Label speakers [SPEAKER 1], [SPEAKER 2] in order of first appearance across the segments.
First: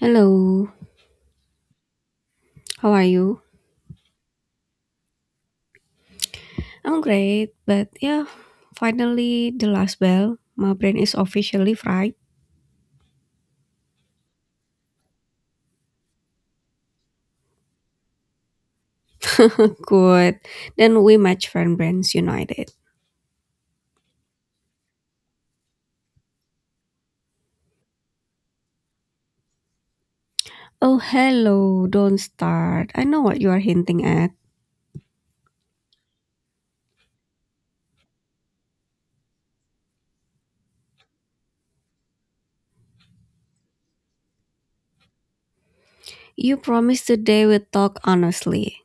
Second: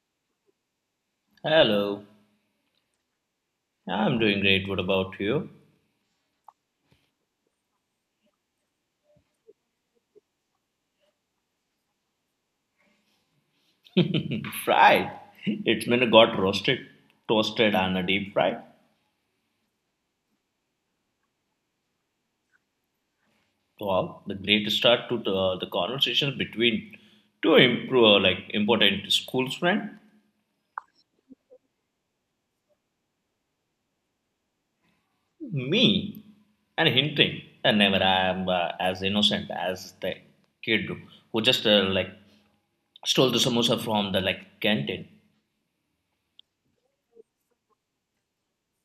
[SPEAKER 1] Hello,
[SPEAKER 2] Hello,
[SPEAKER 1] how are you?
[SPEAKER 2] I'm doing great. What about you?
[SPEAKER 1] I'm great, but yeah, finally the last bell. My brain is officially fried.
[SPEAKER 2] Fried. It's been got roasted, toasted, and a deep fried.
[SPEAKER 1] Good. Then we match friend brands united.
[SPEAKER 2] Wow, the great start to the conversation between two improve, like important school friend,
[SPEAKER 1] Oh, hello, don't start. I know what you are hinting at.
[SPEAKER 2] me, and hinting. And never I am as innocent as the kid who just like stole the samosa from the like canteen.
[SPEAKER 1] You promised today we talk honestly.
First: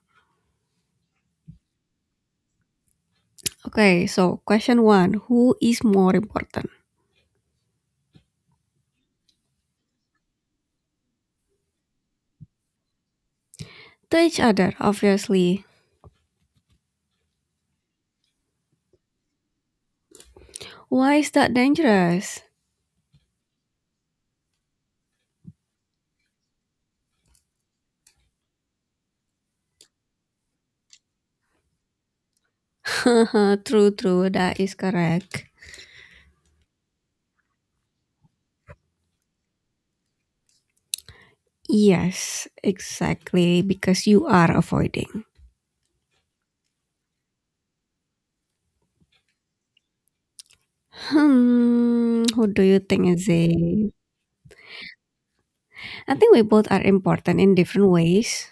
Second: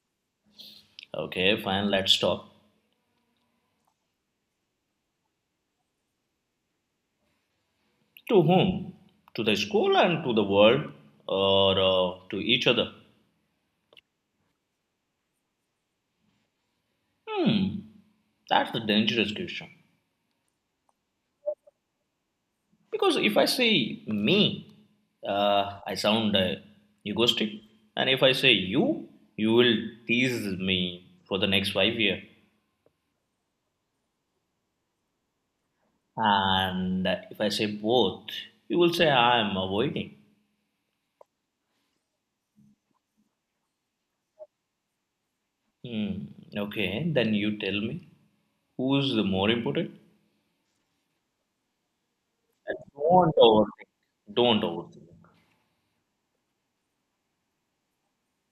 [SPEAKER 2] Okay, fine. Let's talk.
[SPEAKER 1] Okay, so question one Who is more important?
[SPEAKER 2] To whom? To the school and to the world, or to each other?
[SPEAKER 1] To each other, obviously.
[SPEAKER 2] Hmm, that's the dangerous question.
[SPEAKER 1] Why is that dangerous?
[SPEAKER 2] Because if I say me, I sound egoistic, and if I say you, you will tease me for the next 5 years.
[SPEAKER 1] true, true, that is correct.
[SPEAKER 2] And if I say both, you will say I am avoiding.
[SPEAKER 1] Yes, exactly, because you are avoiding.
[SPEAKER 2] Hmm, okay, then you tell me who's the more important.
[SPEAKER 1] Hmm, who do
[SPEAKER 2] And
[SPEAKER 1] you think is
[SPEAKER 2] don't overthink.
[SPEAKER 1] it?
[SPEAKER 2] Don't overthink.
[SPEAKER 1] I think we both are important in different ways.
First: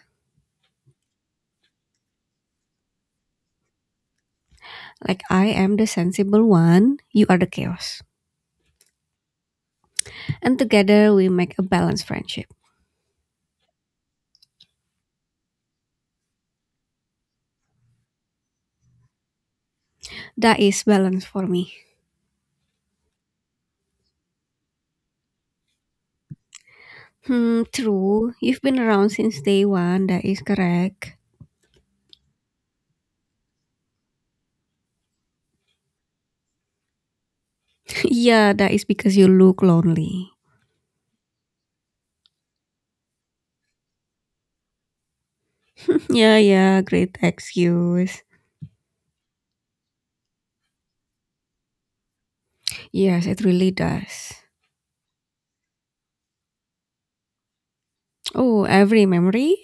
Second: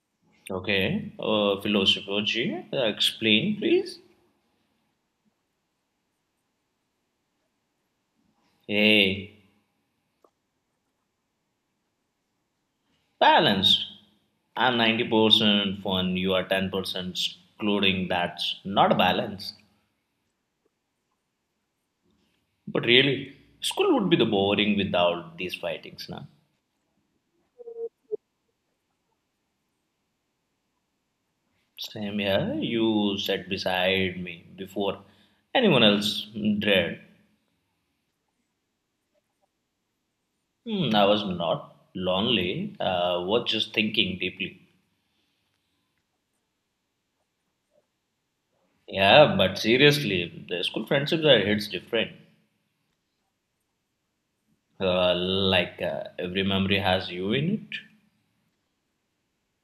[SPEAKER 2] Okay, philosopher G, explain please.
[SPEAKER 1] Like I am the sensible one, you are the chaos.
[SPEAKER 2] Hey,
[SPEAKER 1] And together we make a balanced friendship.
[SPEAKER 2] balanced. I'm 90% fun, you are 10% excluding, that's not a balance.
[SPEAKER 1] That is balance for me.
[SPEAKER 2] But really, school would be the boring without these fightings, na?
[SPEAKER 1] Hmm, true. You've been around since day one, that is correct.
[SPEAKER 2] Same here, you sat beside me before anyone else dread.
[SPEAKER 1] yeah, that is because you look lonely.
[SPEAKER 2] Hmm, I was not lonely, I was just thinking deeply.
[SPEAKER 1] yeah, yeah, great excuse.
[SPEAKER 2] Yeah, but seriously, the school friendships are hits different.
[SPEAKER 1] Yes, it really does.
[SPEAKER 2] Every memory has you in it.
[SPEAKER 1] Oh, every memory?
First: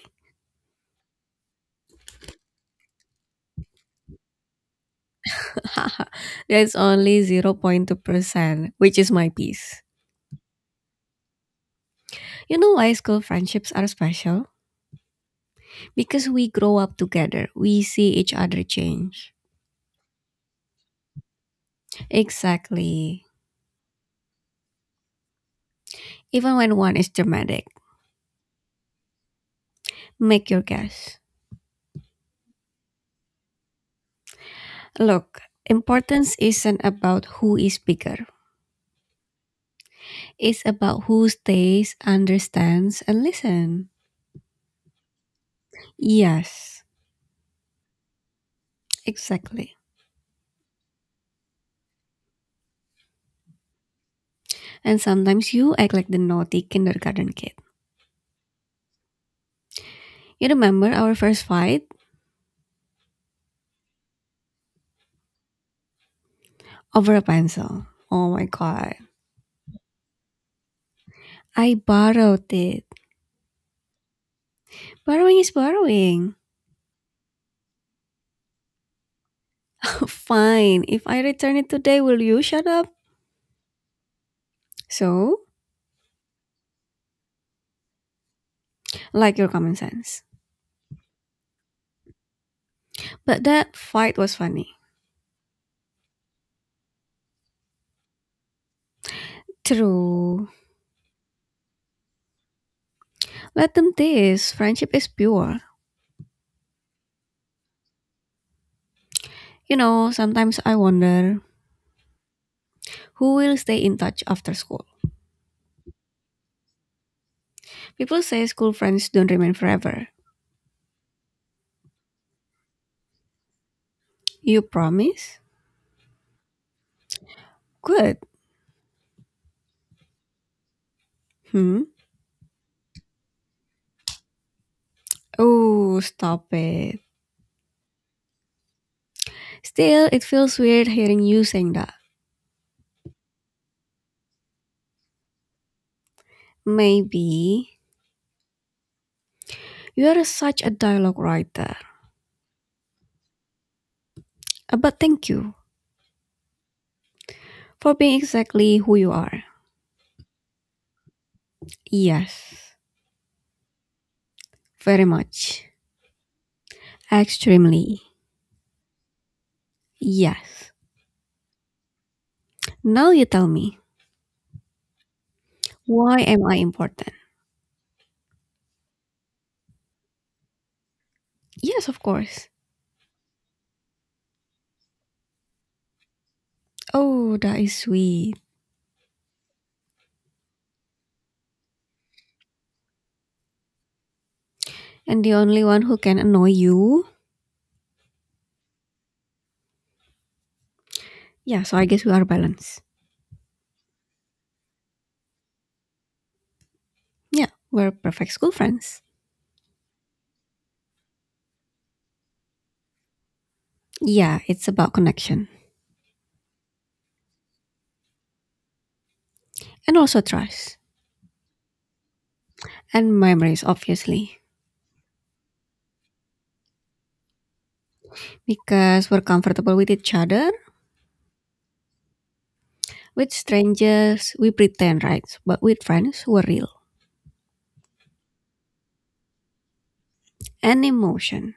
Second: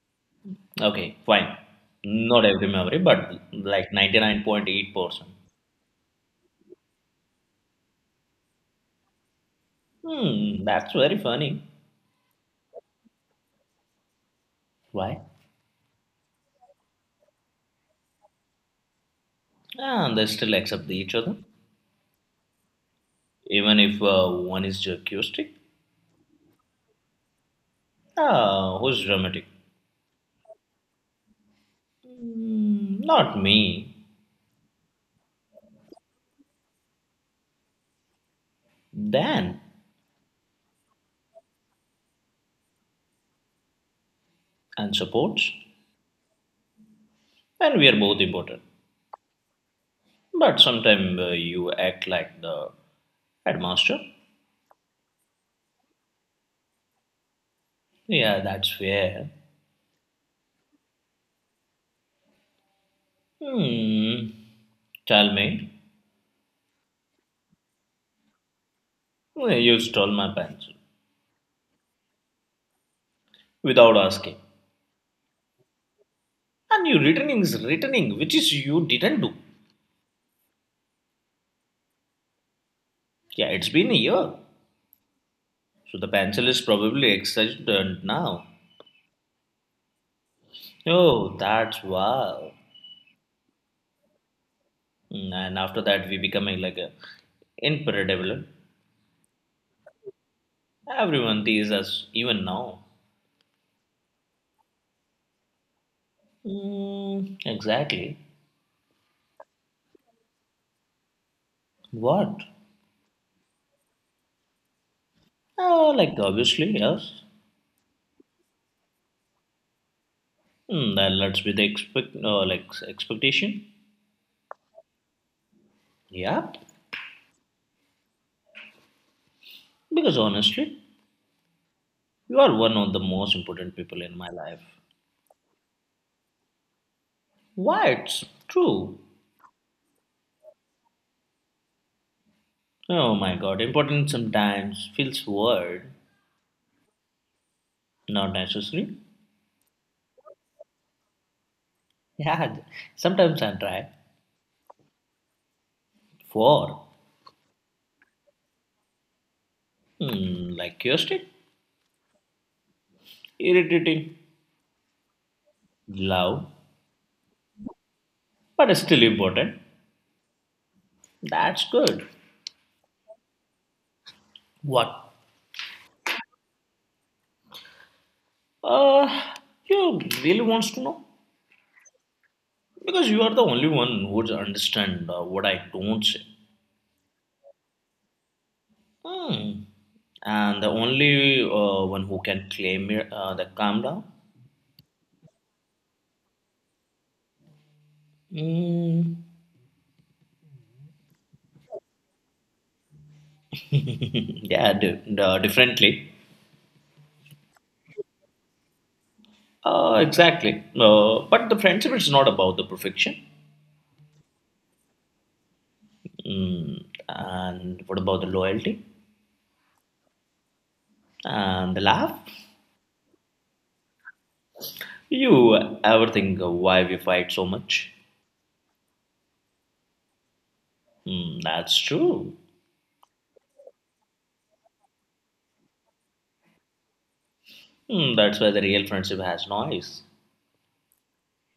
[SPEAKER 2] Okay, fine. Not every memory, but like 99.8%.
[SPEAKER 1] That's only 0.2%, which is my piece.
[SPEAKER 2] Hmm, that's very funny.
[SPEAKER 1] You know why school friendships are special?
[SPEAKER 2] Why?
[SPEAKER 1] Because we grow up together, we see each other change.
[SPEAKER 2] Ah, they still accept each other,
[SPEAKER 1] Exactly.
[SPEAKER 2] even if one is acoustic.
[SPEAKER 1] Even when one is dramatic,
[SPEAKER 2] Ah, who's dramatic?
[SPEAKER 1] make your guess.
[SPEAKER 2] Hmm, not me.
[SPEAKER 1] Look, importance isn't about who is bigger,
[SPEAKER 2] Dan
[SPEAKER 1] it's about who stays, understands, and listens.
[SPEAKER 2] and supports,
[SPEAKER 1] Yes,
[SPEAKER 2] and we are both important.
[SPEAKER 1] exactly.
[SPEAKER 2] But sometimes you act like the headmaster.
[SPEAKER 1] And sometimes you act like the naughty kindergarten kid.
[SPEAKER 2] Yeah, that's fair.
[SPEAKER 1] You remember our first fight?
[SPEAKER 2] Hmm, tell me,
[SPEAKER 1] Over a pencil. Oh my god.
[SPEAKER 2] you stole my pencil
[SPEAKER 1] I borrowed it.
[SPEAKER 2] without asking.
[SPEAKER 1] Borrowing is borrowing.
[SPEAKER 2] And you returning is returning, which is you didn't do.
[SPEAKER 1] Fine, if I return it today, will you shut up?
[SPEAKER 2] Yeah, it's been a year.
[SPEAKER 1] So,
[SPEAKER 2] So the pencil is probably extended now.
[SPEAKER 1] like your common sense.
[SPEAKER 2] Oh, that's wow.
[SPEAKER 1] But that fight was funny.
[SPEAKER 2] Mm, and after that, we becoming like a incredible.
[SPEAKER 1] True.
[SPEAKER 2] Everyone teases us even now.
[SPEAKER 1] Let them tease. Friendship is pure.
[SPEAKER 2] Mm, exactly.
[SPEAKER 1] You know, sometimes I wonder
[SPEAKER 2] What?
[SPEAKER 1] who will stay in touch after school.
[SPEAKER 2] Oh, like obviously yes.
[SPEAKER 1] People say school friends don't remain forever.
[SPEAKER 2] Mm, then let's be the expect like expectation.
[SPEAKER 1] You promise?
[SPEAKER 2] Yeah,
[SPEAKER 1] Good.
[SPEAKER 2] because honestly,
[SPEAKER 1] Hmm?
[SPEAKER 2] you are one of the most important people in my life.
[SPEAKER 1] Oh, stop it.
[SPEAKER 2] Why? It's true.
[SPEAKER 1] Still, it feels weird hearing you saying that.
[SPEAKER 2] Oh my god, important sometimes feels weird,
[SPEAKER 1] Maybe
[SPEAKER 2] not necessary.
[SPEAKER 1] You're such a dialogue writer.
[SPEAKER 2] Yeah, sometimes I try.
[SPEAKER 1] But thank you
[SPEAKER 2] For,
[SPEAKER 1] for being exactly who you are.
[SPEAKER 2] like curiosity,
[SPEAKER 1] Yes.
[SPEAKER 2] irritating,
[SPEAKER 1] Very much.
[SPEAKER 2] love,
[SPEAKER 1] Extremely.
[SPEAKER 2] but still important.
[SPEAKER 1] Yes.
[SPEAKER 2] That's good.
[SPEAKER 1] Now you tell me.
[SPEAKER 2] What?
[SPEAKER 1] Why am I important?
[SPEAKER 2] Uh, you really wants to know?
[SPEAKER 1] Yes, of course.
[SPEAKER 2] Because you are the only one who would understand what I don't say.
[SPEAKER 1] Oh, that is sweet.
[SPEAKER 2] Hmm. And the only one who can claim it, the calm down.
[SPEAKER 1] And the only one who can annoy you?
[SPEAKER 2] Mm.
[SPEAKER 1] Yeah, so I guess we are balanced.
[SPEAKER 2] yeah, differently.
[SPEAKER 1] Yeah, we're perfect school friends.
[SPEAKER 2] Exactly. But the friendship is not about the perfection.
[SPEAKER 1] Yeah, it's about connection.
[SPEAKER 2] Mm, and what about the loyalty
[SPEAKER 1] And also trust.
[SPEAKER 2] and the laugh?
[SPEAKER 1] And memories, obviously.
[SPEAKER 2] You ever think of why we fight so much?
[SPEAKER 1] Because we're comfortable with each other
[SPEAKER 2] Mm, that's true.
[SPEAKER 1] With strangers, we pretend, right? But with friends, we're real.
[SPEAKER 2] Mm, that's why the real friendship has noise
[SPEAKER 1] And emotion.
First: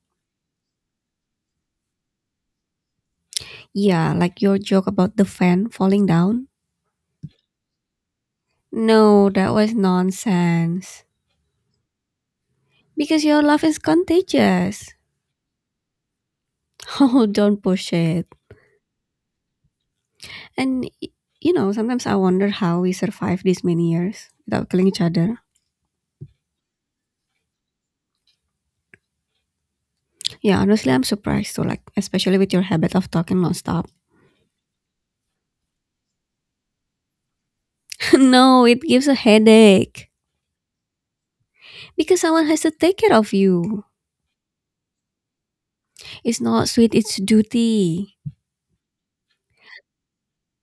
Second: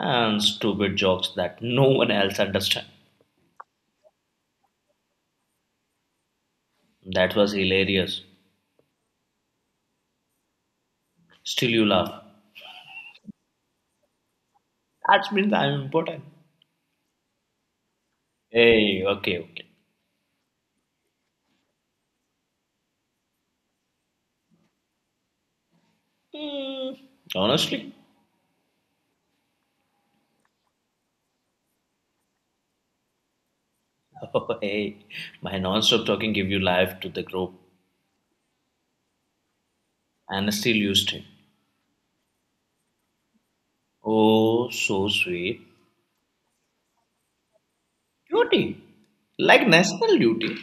[SPEAKER 2] and stupid jokes that no one else understands.
[SPEAKER 1] Yeah, like your joke about the fan falling down.
[SPEAKER 2] That was hilarious.
[SPEAKER 1] No, that was nonsense.
[SPEAKER 2] Still, you laugh.
[SPEAKER 1] Because your love is contagious.
[SPEAKER 2] That means I'm important.
[SPEAKER 1] Oh, don't push it.
[SPEAKER 2] Hey, okay, okay.
[SPEAKER 1] And, you know, sometimes I wonder how we survive these many years without killing each other.
[SPEAKER 2] Mm, honestly,
[SPEAKER 1] Yeah, honestly, I'm surprised too, like, especially with your habit of talking nonstop.
[SPEAKER 2] oh, hey, my non-stop talking give you life to the group.
[SPEAKER 1] no, it gives a headache.
[SPEAKER 2] And still used it.
[SPEAKER 1] Because someone has to take care of you.
[SPEAKER 2] Oh, so sweet.
[SPEAKER 1] It's not sweet, it's duty.
[SPEAKER 2] Duty. Like national duty.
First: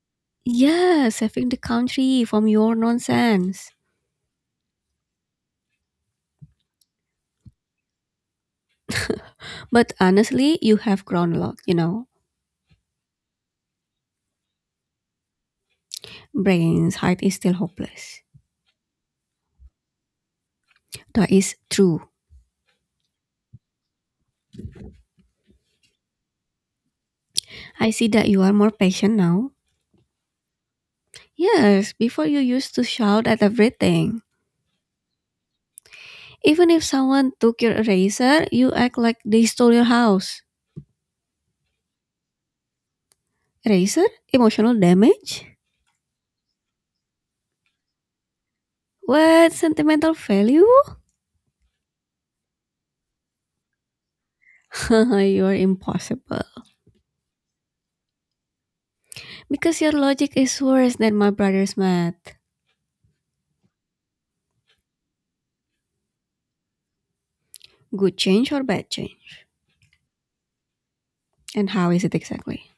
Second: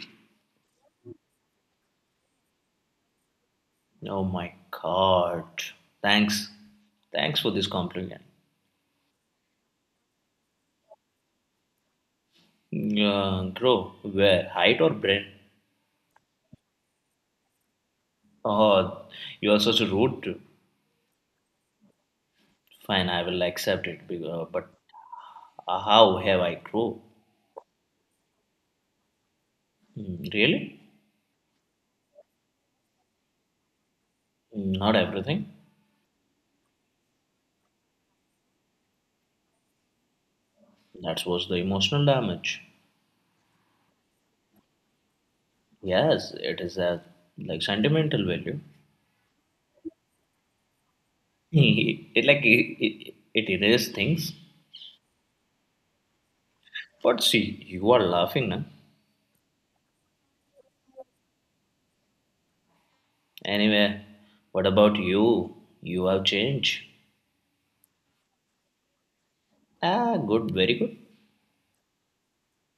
[SPEAKER 1] Yeah, saving the country from your nonsense.
[SPEAKER 2] Oh my god. Thanks. Thanks for this compliment.
[SPEAKER 1] But honestly, you have grown a lot, you know.
[SPEAKER 2] Grow. Where? Height or brain?
[SPEAKER 1] Brains height is still hopeless.
[SPEAKER 2] Oh, you are such a rude.
[SPEAKER 1] That is true.
[SPEAKER 2] Fine, I will accept it. But how have I grow?
[SPEAKER 1] I see that you are more patient now.
[SPEAKER 2] Hmm, really?
[SPEAKER 1] Yes, before you used to shout at everything.
[SPEAKER 2] Not everything.
[SPEAKER 1] Even if someone took your eraser, you act like they stole your house.
[SPEAKER 2] That was the emotional damage.
[SPEAKER 1] Eraser? Emotional damage?
[SPEAKER 2] Yes, it is a like sentimental value.
[SPEAKER 1] What? Sentimental value?
[SPEAKER 2] It like it erases things.
[SPEAKER 1] you are impossible.
[SPEAKER 2] But see, you are laughing, na?
[SPEAKER 1] Because your logic is worse than my brother's math.
[SPEAKER 2] Anyway, what about you? You have changed.
[SPEAKER 1] Good change or bad change?
[SPEAKER 2] Ah, good, very good.
[SPEAKER 1] And how is it exactly?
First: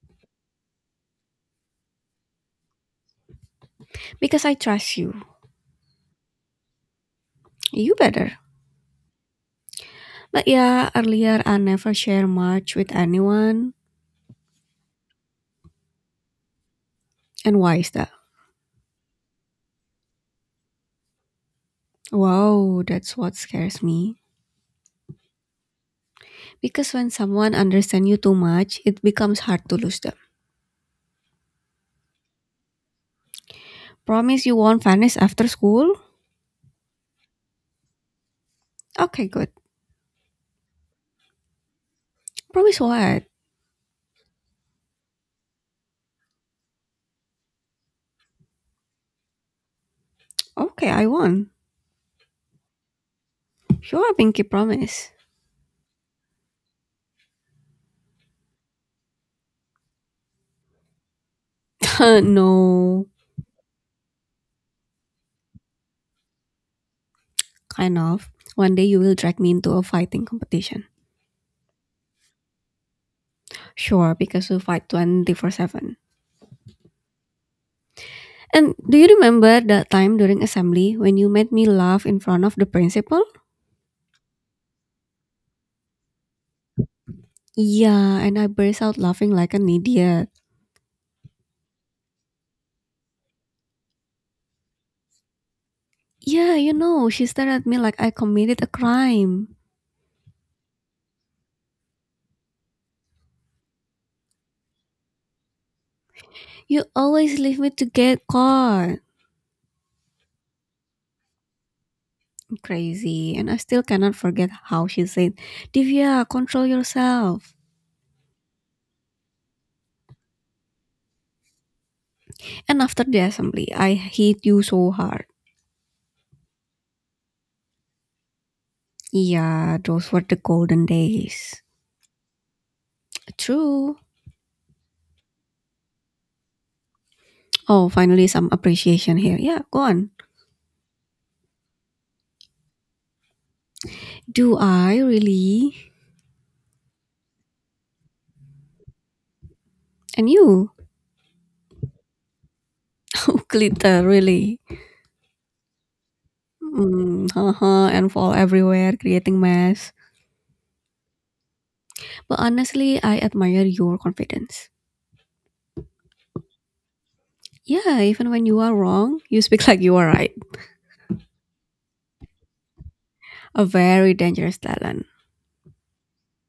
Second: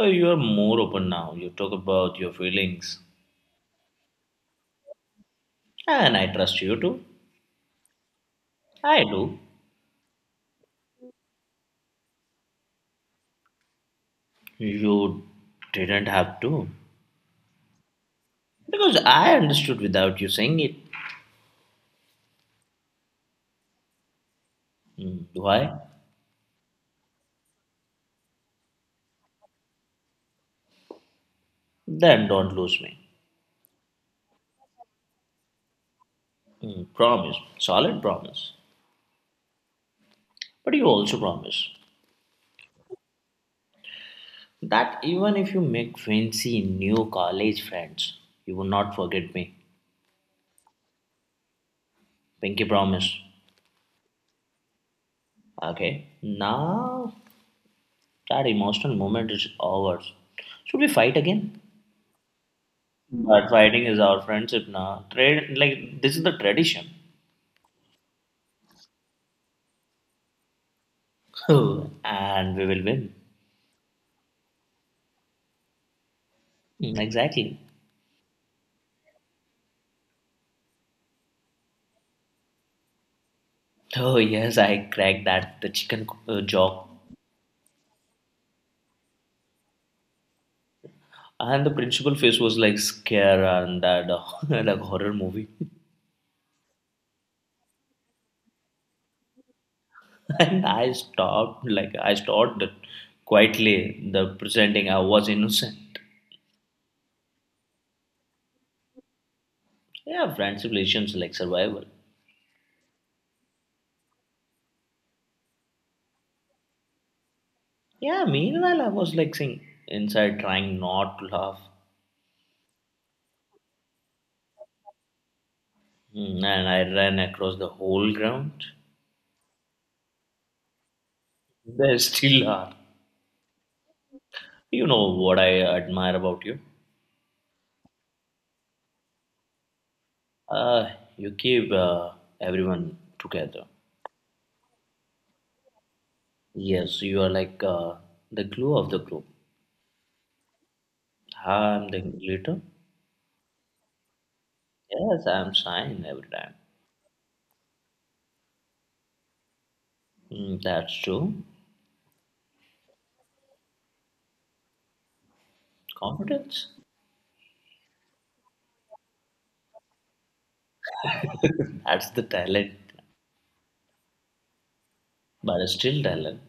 [SPEAKER 2] Oh, you are more open now. You talk about your feelings,
[SPEAKER 1] Because I trust you.
[SPEAKER 2] and I trust you too.
[SPEAKER 1] You better.
[SPEAKER 2] I do.
[SPEAKER 1] But yeah, earlier I never share much with anyone.
[SPEAKER 2] You didn't have to,
[SPEAKER 1] And why is that?
[SPEAKER 2] because I understood without you saying it.
[SPEAKER 1] Wow, that's what scares me.
[SPEAKER 2] Hmm, do I?
[SPEAKER 1] Because when someone understands you too much, it becomes hard to lose them.
[SPEAKER 2] Then don't lose me.
[SPEAKER 1] Promise you won't vanish after school?
[SPEAKER 2] Hmm, promise, solid promise.
[SPEAKER 1] Okay, good.
[SPEAKER 2] But you also promise.
[SPEAKER 1] Promise what?
[SPEAKER 2] That even if you make fancy new college friends, you will not forget me.
[SPEAKER 1] Okay, I won.
[SPEAKER 2] Pinky promise.
[SPEAKER 1] Sure, Pinky, promise.
[SPEAKER 2] Okay, now that emotional moment is ours. Should we fight again?
[SPEAKER 1] no,
[SPEAKER 2] But fighting is our friendship now. Trade like this is the tradition.
[SPEAKER 1] kind of. One day you will drag me into a fighting competition.
[SPEAKER 2] Oh, and we will win.
[SPEAKER 1] Sure, because we fight 24/7.
[SPEAKER 2] Mm, exactly.
[SPEAKER 1] And do you remember that time during assembly when you made me laugh in front of the principal?
[SPEAKER 2] Oh yes, I cracked that the chicken joke,
[SPEAKER 1] Yeah, and I burst out laughing like an idiot.
[SPEAKER 2] and the principal face was like scare and that like horror movie.
[SPEAKER 1] Yeah, you know, she stared at me like I committed a crime.
[SPEAKER 2] And I stopped it quietly, the pretending I was innocent.
[SPEAKER 1] You always leave me to get caught.
[SPEAKER 2] Yeah, friendship relations like survival.
[SPEAKER 1] Crazy. And I still cannot forget how she said, Divya, control yourself.
[SPEAKER 2] Yeah, meanwhile, I was like saying inside, trying not to laugh.
[SPEAKER 1] And after the assembly, I hit you so hard.
[SPEAKER 2] Mm, and I ran across the whole ground.
[SPEAKER 1] Yeah, those were the golden days.
[SPEAKER 2] There still are.
[SPEAKER 1] True.
[SPEAKER 2] You know what I admire about you?
[SPEAKER 1] Oh, finally some appreciation here. Yeah, go on.
[SPEAKER 2] Uh, you keep everyone together.
[SPEAKER 1] Do I really?
[SPEAKER 2] Yes, you are like the glue of the group.
[SPEAKER 1] And you?
[SPEAKER 2] I'm the glitter.
[SPEAKER 1] Glitter, really.
[SPEAKER 2] Yes, I'm shine every time.
[SPEAKER 1] Mm, haha, and fall everywhere, creating mess.
[SPEAKER 2] Mm, that's true.
[SPEAKER 1] But honestly, I admire your confidence.
[SPEAKER 2] Competence?
[SPEAKER 1] Yeah, even when you are wrong, you speak like you are right.
[SPEAKER 2] That's the talent,
[SPEAKER 1] A very dangerous talent.
[SPEAKER 2] but it's still talent.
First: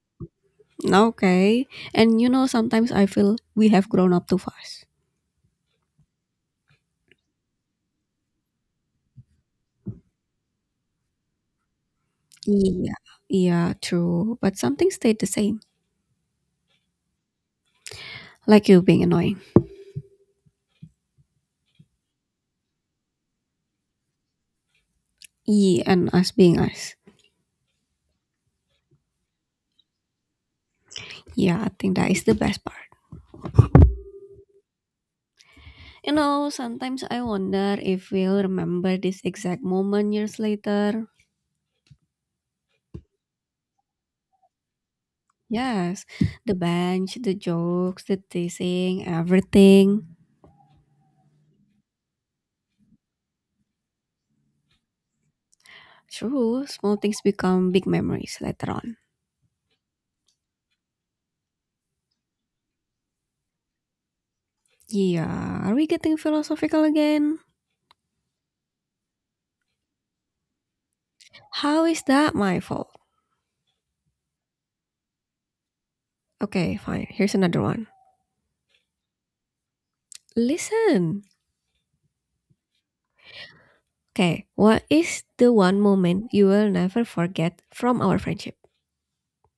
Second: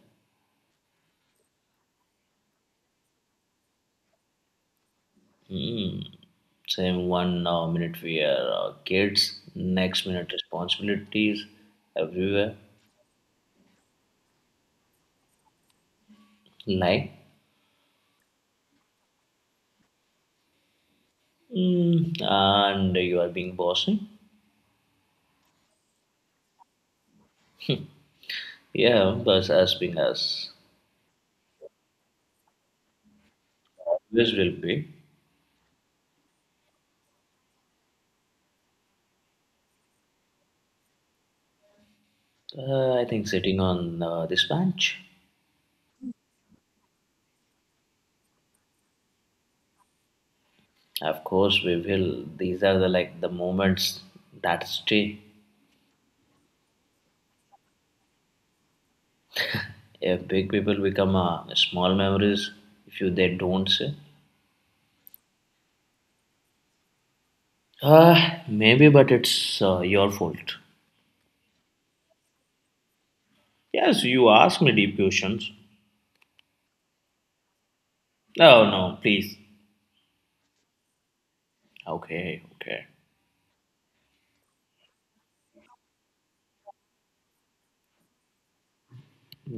[SPEAKER 1] Okay. And you know, sometimes I feel we have grown up too fast.
[SPEAKER 2] Hmm. Same one minute we are kids, next minute responsibilities everywhere.
[SPEAKER 1] Yeah, yeah, true. But something stayed the same.
[SPEAKER 2] Like,
[SPEAKER 1] Like you being annoying.
[SPEAKER 2] and you are being bossy.
[SPEAKER 1] Yeah, and us being us.
[SPEAKER 2] Yeah, but as being as
[SPEAKER 1] Yeah, I think that is the best part.
[SPEAKER 2] always will be.
[SPEAKER 1] You know, sometimes I wonder if we'll remember this exact moment years later.
[SPEAKER 2] I think sitting on this bench.
[SPEAKER 1] Yes, the bench, the jokes, the teasing, everything.
[SPEAKER 2] Of course, we will. These are the moments that stay.
[SPEAKER 1] True, small things become big memories later on.
[SPEAKER 2] If big people become small memories, if you they don't say.
[SPEAKER 1] Yeah, are we getting philosophical again?
[SPEAKER 2] Maybe, but it's your fault.
[SPEAKER 1] How is that my fault?
[SPEAKER 2] Yes, you ask me deep questions.
[SPEAKER 1] Okay, fine. Here's another one.
[SPEAKER 2] No, no, please.
[SPEAKER 1] Listen.
[SPEAKER 2] Okay, okay.
[SPEAKER 1] Okay, what is the one moment you will never forget from our friendship?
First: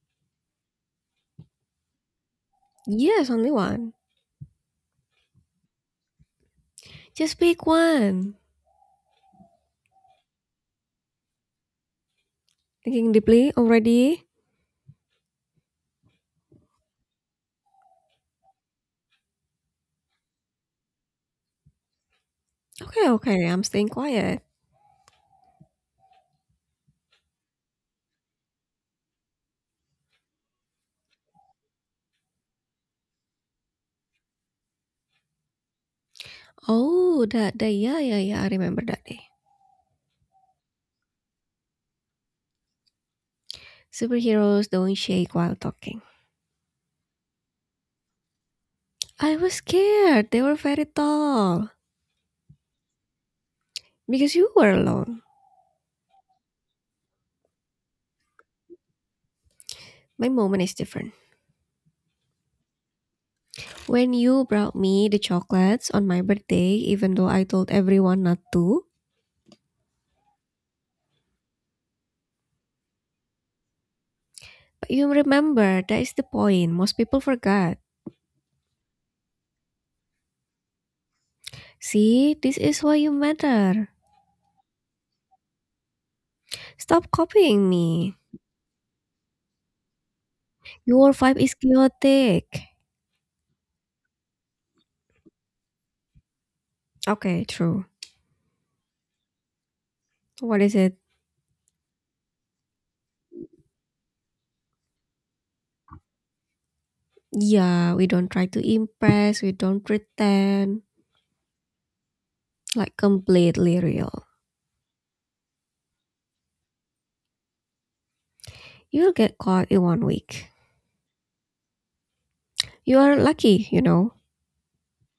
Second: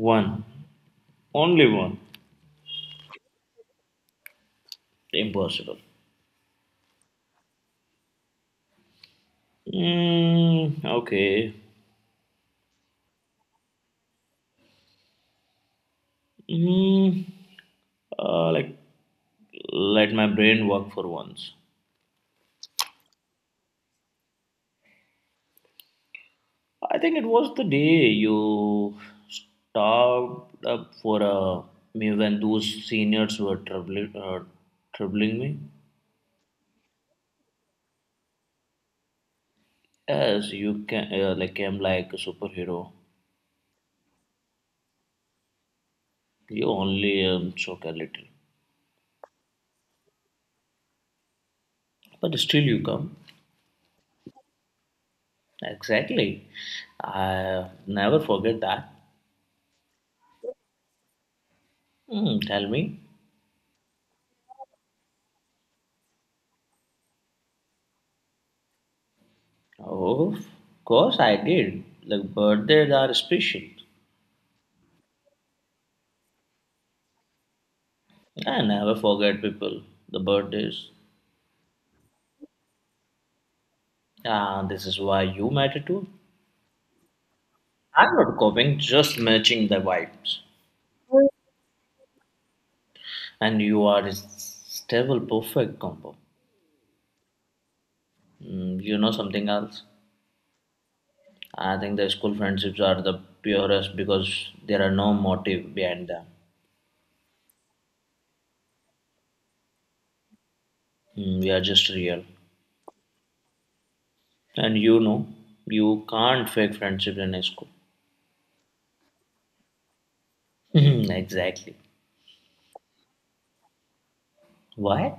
[SPEAKER 2] One. Only one.
[SPEAKER 1] Yes, only one.
[SPEAKER 2] Impossible.
[SPEAKER 1] Just pick one.
[SPEAKER 2] Mm, okay.
[SPEAKER 1] Thinking deeply already?
[SPEAKER 2] Mm, uh, like, let my brain work for once.
[SPEAKER 1] Okay, okay, I'm staying quiet.
[SPEAKER 2] I think it was the day you stopped up for me when those seniors were troubling me.
[SPEAKER 1] Oh, that day. Yeah, yeah, yeah. I remember that day.
[SPEAKER 2] Yes, you can, I'm like a superhero.
[SPEAKER 1] Superheroes don't shake while talking.
[SPEAKER 2] You only choke a little,
[SPEAKER 1] I was scared. They were very tall.
[SPEAKER 2] but still you come.
[SPEAKER 1] Because you were alone.
[SPEAKER 2] Exactly. I never forget that.
[SPEAKER 1] My moment is different.
[SPEAKER 2] Mm, tell me.
[SPEAKER 1] When you brought me the chocolates on my birthday, even though I told everyone not to.
[SPEAKER 2] Oh, of course I did. Like birthdays are special.
[SPEAKER 1] But you remember, that is the point. Most people forgot.
[SPEAKER 2] I never forget people. The birthdays.
[SPEAKER 1] See, this is why you matter.
[SPEAKER 2] Ah, this is why you matter too.
[SPEAKER 1] Stop copying
[SPEAKER 2] I'm
[SPEAKER 1] me.
[SPEAKER 2] not copying, just matching the vibes.
[SPEAKER 1] Your vibe is chaotic.
[SPEAKER 2] And you are a stable, perfect combo.
[SPEAKER 1] Okay, true.
[SPEAKER 2] Mm, you know something else?
[SPEAKER 1] What is it?
[SPEAKER 2] I think the school friendships are the purest because there are no motive behind them.
[SPEAKER 1] Yeah, we don't try to impress, we don't pretend,
[SPEAKER 2] Mm, we are just real.
[SPEAKER 1] like completely real.
[SPEAKER 2] And you can't fake friendship in school.
[SPEAKER 1] You'll get caught in one week.
[SPEAKER 2] exactly.
[SPEAKER 1] You are lucky, you know,
[SPEAKER 2] Why?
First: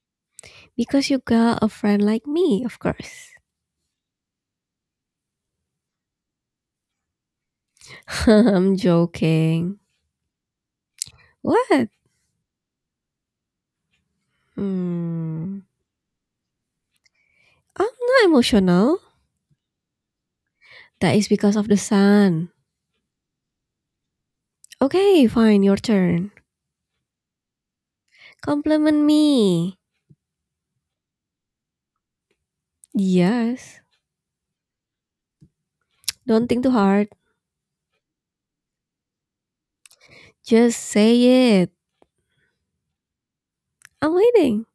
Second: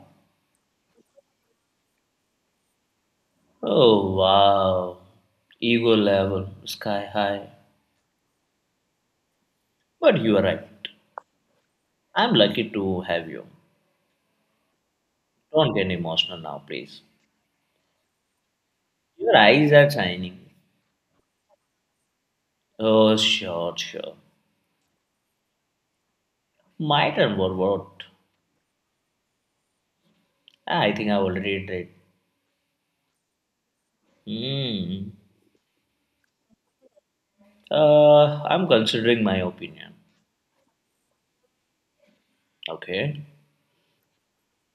[SPEAKER 1] because you got a friend like me, of course.
[SPEAKER 2] Oh, wow. Ego level, sky high.
[SPEAKER 1] I'm joking.
[SPEAKER 2] But you are right.
[SPEAKER 1] What?
[SPEAKER 2] I'm lucky to have you.
[SPEAKER 1] Hmm.
[SPEAKER 2] Don't get emotional now, please.
[SPEAKER 1] I'm not emotional.
[SPEAKER 2] Your eyes are shining.
[SPEAKER 1] That is because of the sun.
[SPEAKER 2] Oh, sure, sure.
[SPEAKER 1] Okay, fine, your turn.
[SPEAKER 2] My turn for what?
[SPEAKER 1] Compliment me.
[SPEAKER 2] I think I already did.
[SPEAKER 1] Yes.
[SPEAKER 2] Hmm.
[SPEAKER 1] Don't think too hard.
[SPEAKER 2] I'm considering my opinion.
[SPEAKER 1] Just say it.
[SPEAKER 2] Okay.
[SPEAKER 1] I'm waiting.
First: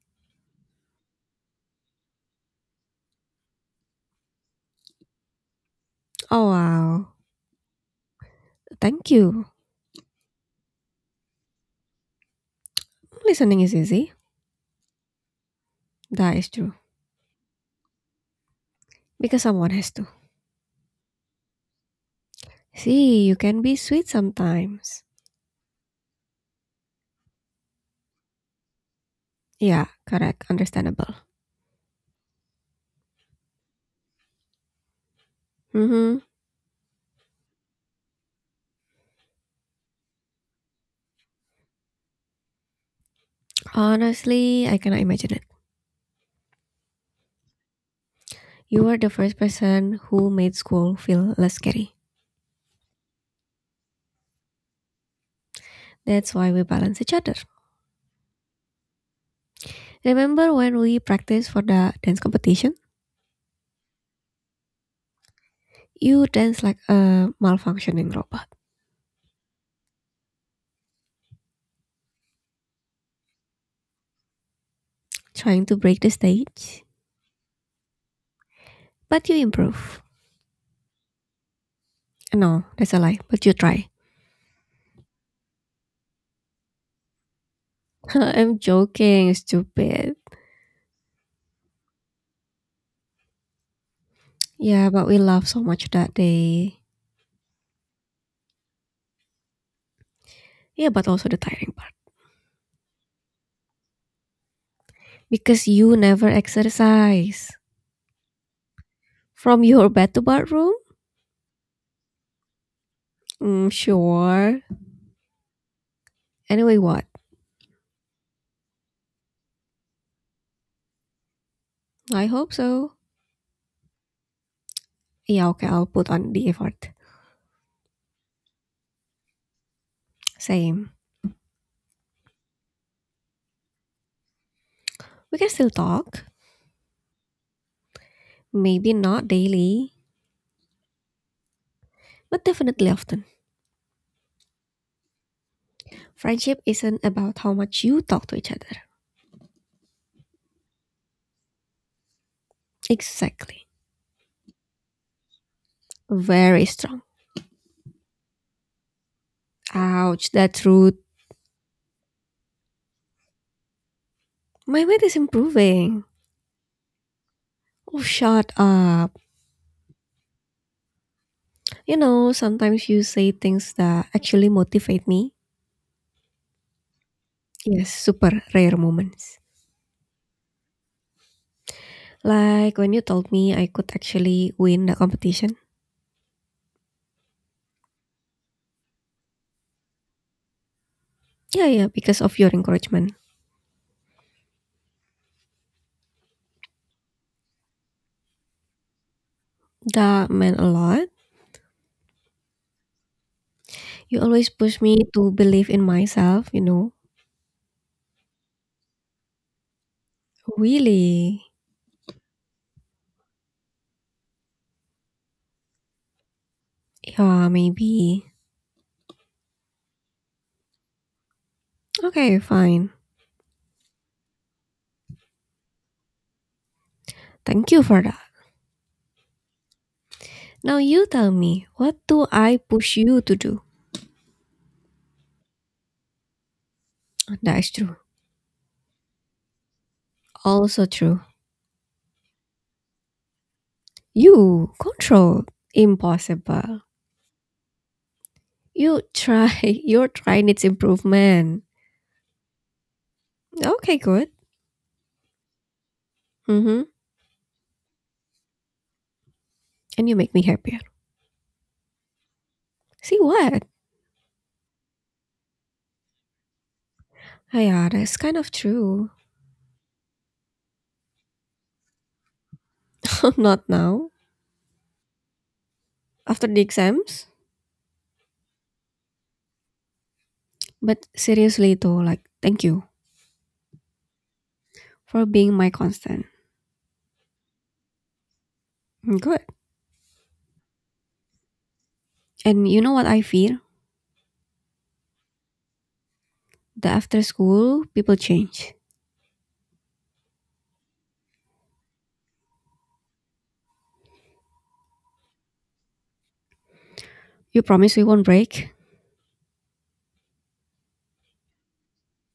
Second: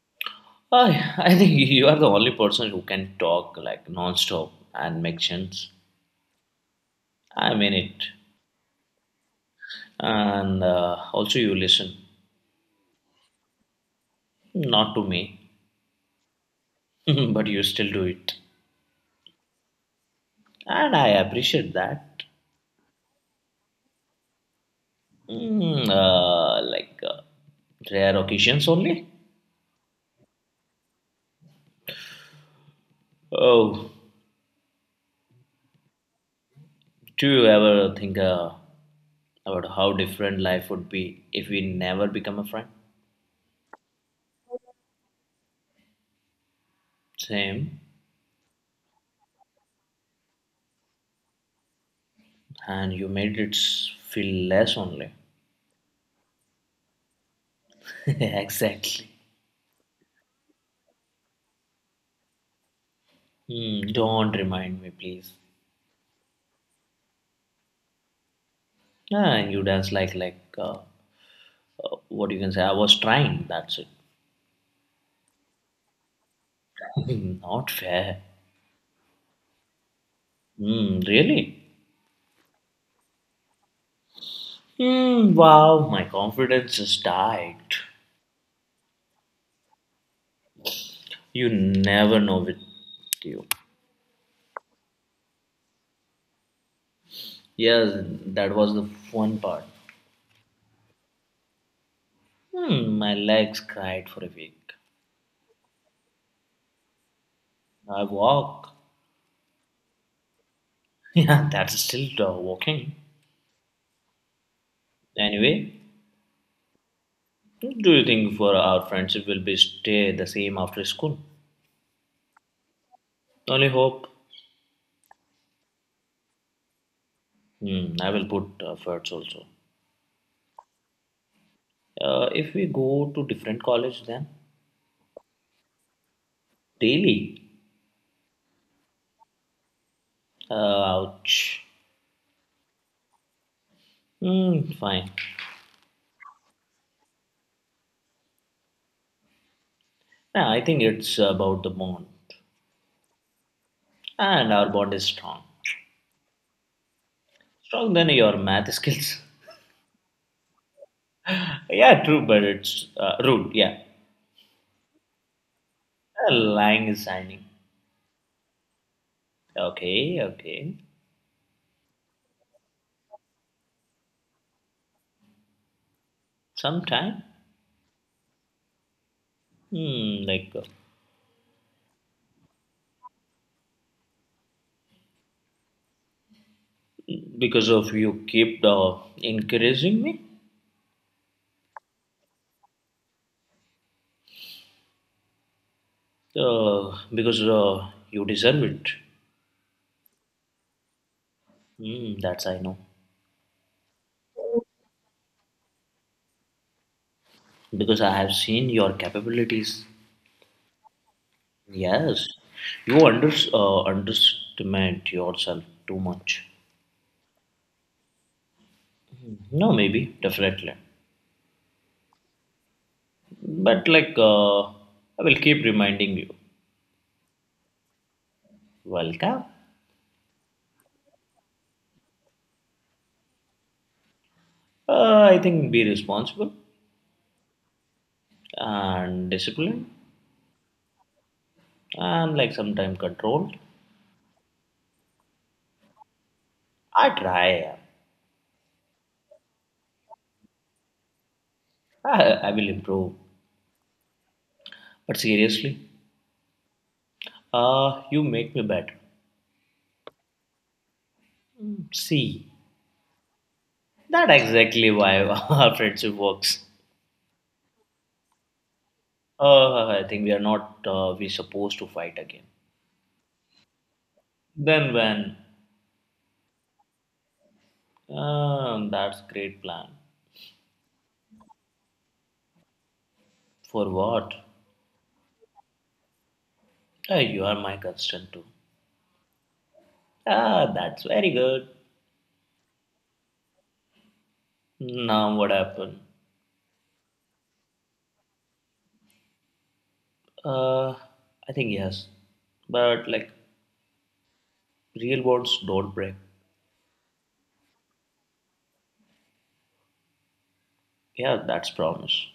[SPEAKER 2] I, I think you are the only person who can talk like non-stop and make sense.
[SPEAKER 1] Oh wow.
[SPEAKER 2] I mean it.
[SPEAKER 1] Thank you.
[SPEAKER 2] And also you listen,
[SPEAKER 1] Listening is easy.
[SPEAKER 2] not to me,
[SPEAKER 1] That is true.
[SPEAKER 2] but you still do it.
[SPEAKER 1] Because someone has to.
[SPEAKER 2] And I appreciate that.
[SPEAKER 1] See, you can be sweet sometimes.
[SPEAKER 2] Mm, rare occasions only.
[SPEAKER 1] Yeah, correct. Understandable.
[SPEAKER 2] Oh,
[SPEAKER 1] Mm-hmm.
[SPEAKER 2] do you ever think about how different life would be if we never become a friend?
[SPEAKER 1] Honestly, I cannot imagine it.
[SPEAKER 2] Same.
[SPEAKER 1] You are the first person who made school feel less scary.
[SPEAKER 2] And you made it feel less only.
[SPEAKER 1] That's why we balance each other.
[SPEAKER 2] exactly.
[SPEAKER 1] Remember when we practiced for the dance competition?
[SPEAKER 2] Mm, don't remind me, please.
[SPEAKER 1] You dance like a malfunctioning robot,
[SPEAKER 2] Ah, you dance like what you can say. I was trying. That's it.
[SPEAKER 1] trying to break the stage.
[SPEAKER 2] Not fair.
[SPEAKER 1] But you improve.
[SPEAKER 2] Mm, really?
[SPEAKER 1] No, that's a lie, but you try.
[SPEAKER 2] Mm, wow, my confidence has died.
[SPEAKER 1] I'm joking, stupid.
[SPEAKER 2] You never know with you.
[SPEAKER 1] Yeah, but we laughed so much that day.
[SPEAKER 2] Yes, that was the fun part.
[SPEAKER 1] Yeah, but also the tiring part
[SPEAKER 2] Hmm, my legs cried for a week.
[SPEAKER 1] because you never exercise.
[SPEAKER 2] I walk.
[SPEAKER 1] From your bed to bathroom?
[SPEAKER 2] Yeah, that's still walking.
[SPEAKER 1] Mm, sure.
[SPEAKER 2] Anyway,
[SPEAKER 1] Anyway, what?
[SPEAKER 2] do you think for our friendship will be stay the same after school?
[SPEAKER 1] I hope so.
[SPEAKER 2] Only hope.
[SPEAKER 1] Yeah, okay, I'll put on the effort.
[SPEAKER 2] Hmm. I will put efforts also.
[SPEAKER 1] Same.
[SPEAKER 2] If we go to different college, then
[SPEAKER 1] We can still talk.
[SPEAKER 2] daily.
[SPEAKER 1] Maybe not daily,
[SPEAKER 2] Uh, ouch.
[SPEAKER 1] but definitely often.
[SPEAKER 2] Hmm. Fine.
[SPEAKER 1] Friendship isn't about how much you talk to each other.
[SPEAKER 2] Yeah, I think it's about the bond,
[SPEAKER 1] Exactly.
[SPEAKER 2] and our bond is strong.
[SPEAKER 1] Very strong.
[SPEAKER 2] Strong than your math skills.
[SPEAKER 1] Ouch, that's rude.
[SPEAKER 2] yeah, true, but it's rude. Yeah,
[SPEAKER 1] My weight is improving.
[SPEAKER 2] Lying is shining.
[SPEAKER 1] Oh, shut up.
[SPEAKER 2] Okay, okay.
[SPEAKER 1] You know, sometimes you say things that actually motivate me
[SPEAKER 2] Sometime,
[SPEAKER 1] Yes, super rare moments.
[SPEAKER 2] like
[SPEAKER 1] Like when you told me I could actually win the competition.
[SPEAKER 2] because of you keep encouraging me,
[SPEAKER 1] Yeah, yeah, because of your encouragement.
[SPEAKER 2] because you deserve it.
[SPEAKER 1] That meant a lot.
[SPEAKER 2] Hmm, that's I know.
[SPEAKER 1] You always push me to believe in myself, you know.
[SPEAKER 2] Because I have seen your capabilities.
[SPEAKER 1] Really?
[SPEAKER 2] Yes, you underestimate yourself too much.
[SPEAKER 1] Yeah, maybe.
[SPEAKER 2] No, maybe, definitely.
[SPEAKER 1] Okay, fine.
[SPEAKER 2] But like, I will keep reminding you.
[SPEAKER 1] Thank you for that.
[SPEAKER 2] Welcome.
[SPEAKER 1] Now you tell me, what do I push you to do?
[SPEAKER 2] I think be responsible
[SPEAKER 1] That is true.
[SPEAKER 2] and disciplined
[SPEAKER 1] Also true.
[SPEAKER 2] and like sometimes controlled.
[SPEAKER 1] You control. Impossible.
[SPEAKER 2] I try.
[SPEAKER 1] You try. Your try needs improvement.
[SPEAKER 2] I, I will improve.
[SPEAKER 1] Okay, good.
[SPEAKER 2] But seriously,
[SPEAKER 1] Mm-hmm.
[SPEAKER 2] you make me better.
[SPEAKER 1] and you make me happier.
[SPEAKER 2] Hmm. See,
[SPEAKER 1] See what?
[SPEAKER 2] that exactly why our friendship works.
[SPEAKER 1] Ah, yeah, that's kind of true.
[SPEAKER 2] I think we are not we supposed to fight again.
[SPEAKER 1] Not now,
[SPEAKER 2] Then when?
[SPEAKER 1] after the exams.
[SPEAKER 2] Ah, that's great plan.
[SPEAKER 1] But seriously, though, like, thank you
[SPEAKER 2] For what?
[SPEAKER 1] for being my constant.
[SPEAKER 2] Ah, you are my constant too.
[SPEAKER 1] Mm, Good.
[SPEAKER 2] Ah, that's very good.
[SPEAKER 1] And you know what I fear?
[SPEAKER 2] Now what happened?
[SPEAKER 1] That after school, people change.
[SPEAKER 2] Uh, I think yes, but like real bonds don't break.
[SPEAKER 1] You promise we won't break,
[SPEAKER 2] Yeah, that's promise.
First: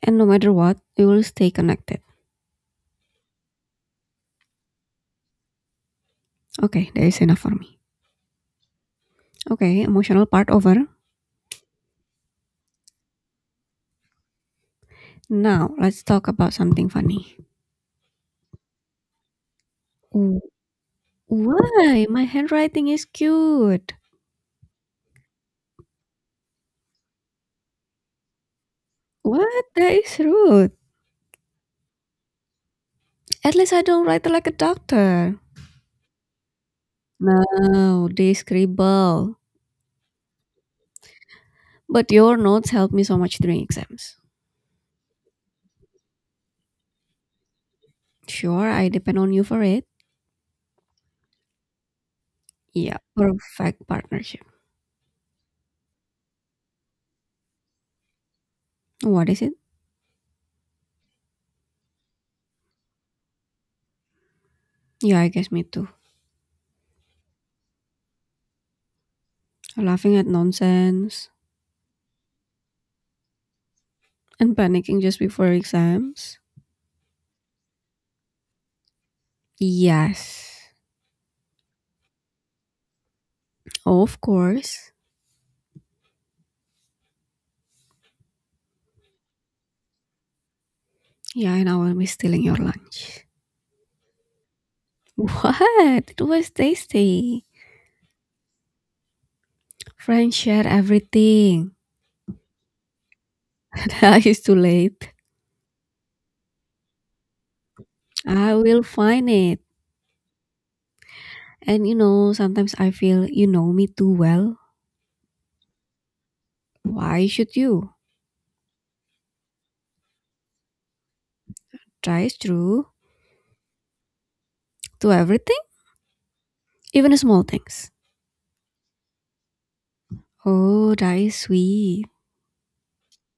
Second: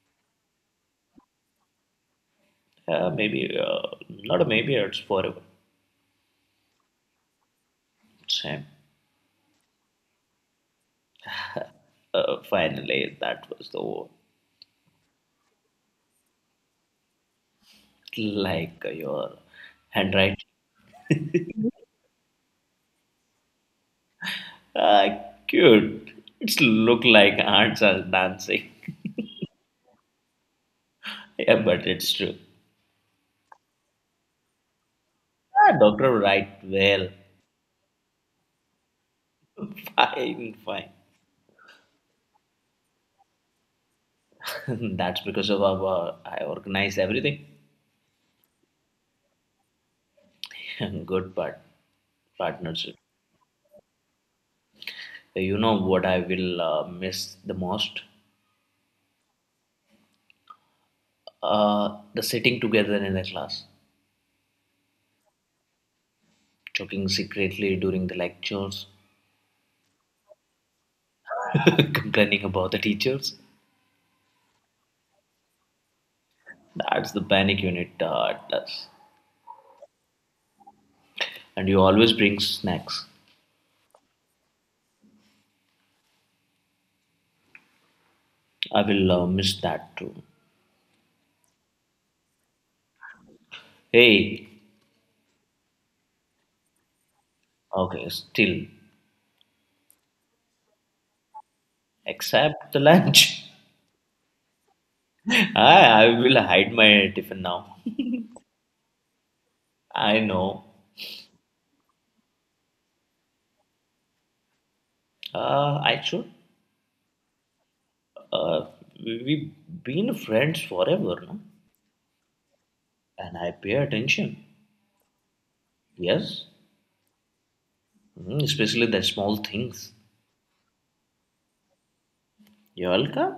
[SPEAKER 1] and no matter what, we will stay connected.
[SPEAKER 2] Yeah, maybe not a maybe. It's forever.
[SPEAKER 1] Okay, that is enough for me.
[SPEAKER 2] Same.
[SPEAKER 1] Okay, emotional part over.
[SPEAKER 2] Finally, that was the word.
[SPEAKER 1] Now, let's talk about something funny.
[SPEAKER 2] Like your handwriting.
[SPEAKER 1] Why? My handwriting is cute.
[SPEAKER 2] Ah, cute. It's look like ants are dancing.
[SPEAKER 1] What? That is rude.
[SPEAKER 2] Yeah, but it's true.
[SPEAKER 1] At least I don't write like a doctor.
[SPEAKER 2] Ah, doctor right well.
[SPEAKER 1] No, they scribble.
[SPEAKER 2] Fine, fine.
[SPEAKER 1] But your notes help me so much during exams.
[SPEAKER 2] That's because of our, I organize everything.
[SPEAKER 1] Sure, I depend on you for it.
[SPEAKER 2] Good partnership.
[SPEAKER 1] Yeah, perfect partnership.
[SPEAKER 2] You know what I will miss the most?
[SPEAKER 1] What is it?
[SPEAKER 2] The sitting together in the class,
[SPEAKER 1] Yeah, I guess me too.
[SPEAKER 2] talking secretly during the lectures,
[SPEAKER 1] Laughing at nonsense
[SPEAKER 2] complaining about the teachers.
[SPEAKER 1] and panicking just before exams.
[SPEAKER 2] That's the panic unit does.
[SPEAKER 1] Yes,
[SPEAKER 2] And you always bring snacks.
[SPEAKER 1] of course.
[SPEAKER 2] I will miss that too.
[SPEAKER 1] Yeah, and I will be stealing your lunch.
[SPEAKER 2] Hey,
[SPEAKER 1] What? It was tasty.
[SPEAKER 2] okay, still,
[SPEAKER 1] Friends share everything.
[SPEAKER 2] except the lunch.
[SPEAKER 1] That is too late.
[SPEAKER 2] I will hide my tiffin now.
[SPEAKER 1] I will find it.
[SPEAKER 2] I know.
[SPEAKER 1] And you know, sometimes I feel you know me too well.
[SPEAKER 2] I should.
[SPEAKER 1] Why should you?
[SPEAKER 2] Uh, we've been friends forever, no?
[SPEAKER 1] That is true.
[SPEAKER 2] And I pay attention.
[SPEAKER 1] To everything,
[SPEAKER 2] Yes,
[SPEAKER 1] even small things.
[SPEAKER 2] mm, especially the small things.
[SPEAKER 1] Oh, that is sweet.
[SPEAKER 2] You're welcome,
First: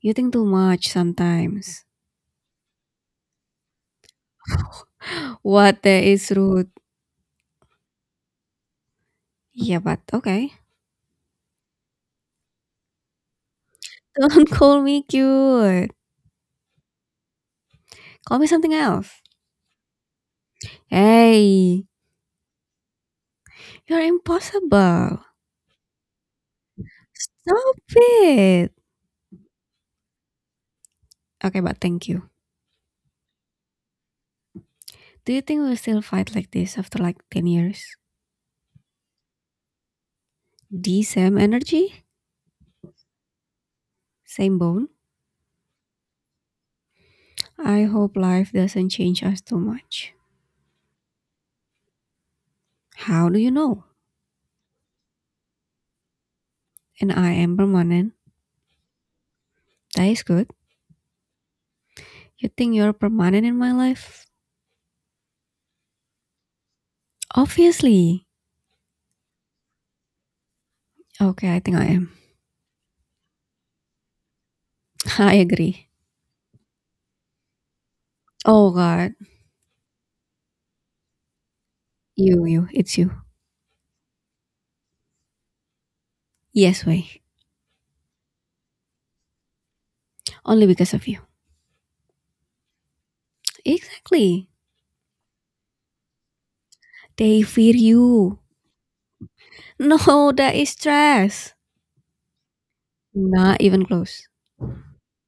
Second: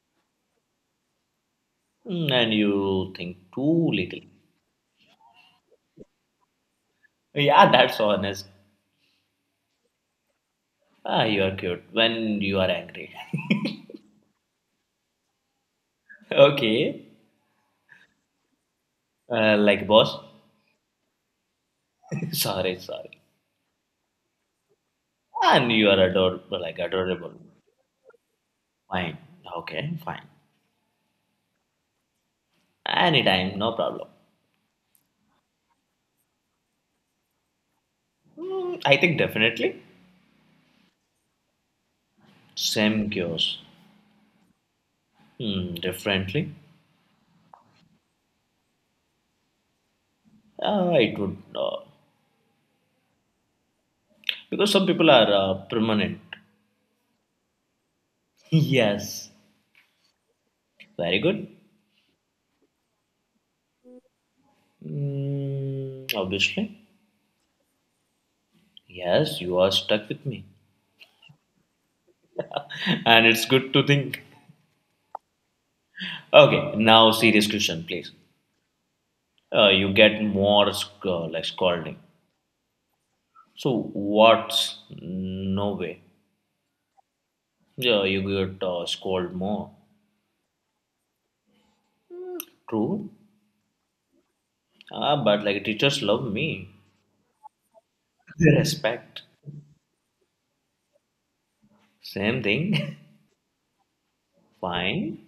[SPEAKER 1] You think too much sometimes.
[SPEAKER 2] mm, and you think too little.
[SPEAKER 1] What that is rude.
[SPEAKER 2] Yeah, that's honest.
[SPEAKER 1] Yeah, but okay.
[SPEAKER 2] Ah, you are cute when you are angry.
[SPEAKER 1] Don't call me cute.
[SPEAKER 2] okay,
[SPEAKER 1] Call me something else.
[SPEAKER 2] like boss.
[SPEAKER 1] Hey,
[SPEAKER 2] sorry, sorry.
[SPEAKER 1] you're impossible.
[SPEAKER 2] And you are adorable, like adorable.
[SPEAKER 1] Stop it.
[SPEAKER 2] Fine. Okay, fine.
[SPEAKER 1] Okay, but thank you.
[SPEAKER 2] Anytime, no problem.
[SPEAKER 1] Do you think we'll still fight like this after like 10 years?
[SPEAKER 2] Mm, I think definitely.
[SPEAKER 1] The same energy?
[SPEAKER 2] Same cures.
[SPEAKER 1] Same bone?
[SPEAKER 2] Hmm, differently.
[SPEAKER 1] I hope life doesn't change us too much.
[SPEAKER 2] It would.
[SPEAKER 1] How do you know?
[SPEAKER 2] Because some people are permanent.
[SPEAKER 1] And I am permanent.
[SPEAKER 2] Yes.
[SPEAKER 1] That is good.
[SPEAKER 2] Very good.
[SPEAKER 1] You think you're permanent in my life?
[SPEAKER 2] Mm, obviously.
[SPEAKER 1] Obviously.
[SPEAKER 2] Yes, you are stuck with me.
[SPEAKER 1] Okay, I think I am.
[SPEAKER 2] And it's good to think.
[SPEAKER 1] I agree.
[SPEAKER 2] Okay, now serious question, please.
[SPEAKER 1] Oh god.
[SPEAKER 2] You get more like scolding.
[SPEAKER 1] You, it's you.
[SPEAKER 2] So what's no way?
[SPEAKER 1] Yes, way.
[SPEAKER 2] Yeah, you get scolded more.
[SPEAKER 1] Only because of you.
[SPEAKER 2] True.
[SPEAKER 1] Exactly.
[SPEAKER 2] Ah, but like teachers love me.
[SPEAKER 1] They fear you.
[SPEAKER 2] They respect.
[SPEAKER 1] No, that is stress.
[SPEAKER 2] Same thing.
[SPEAKER 1] Not even close.
[SPEAKER 2] Fine.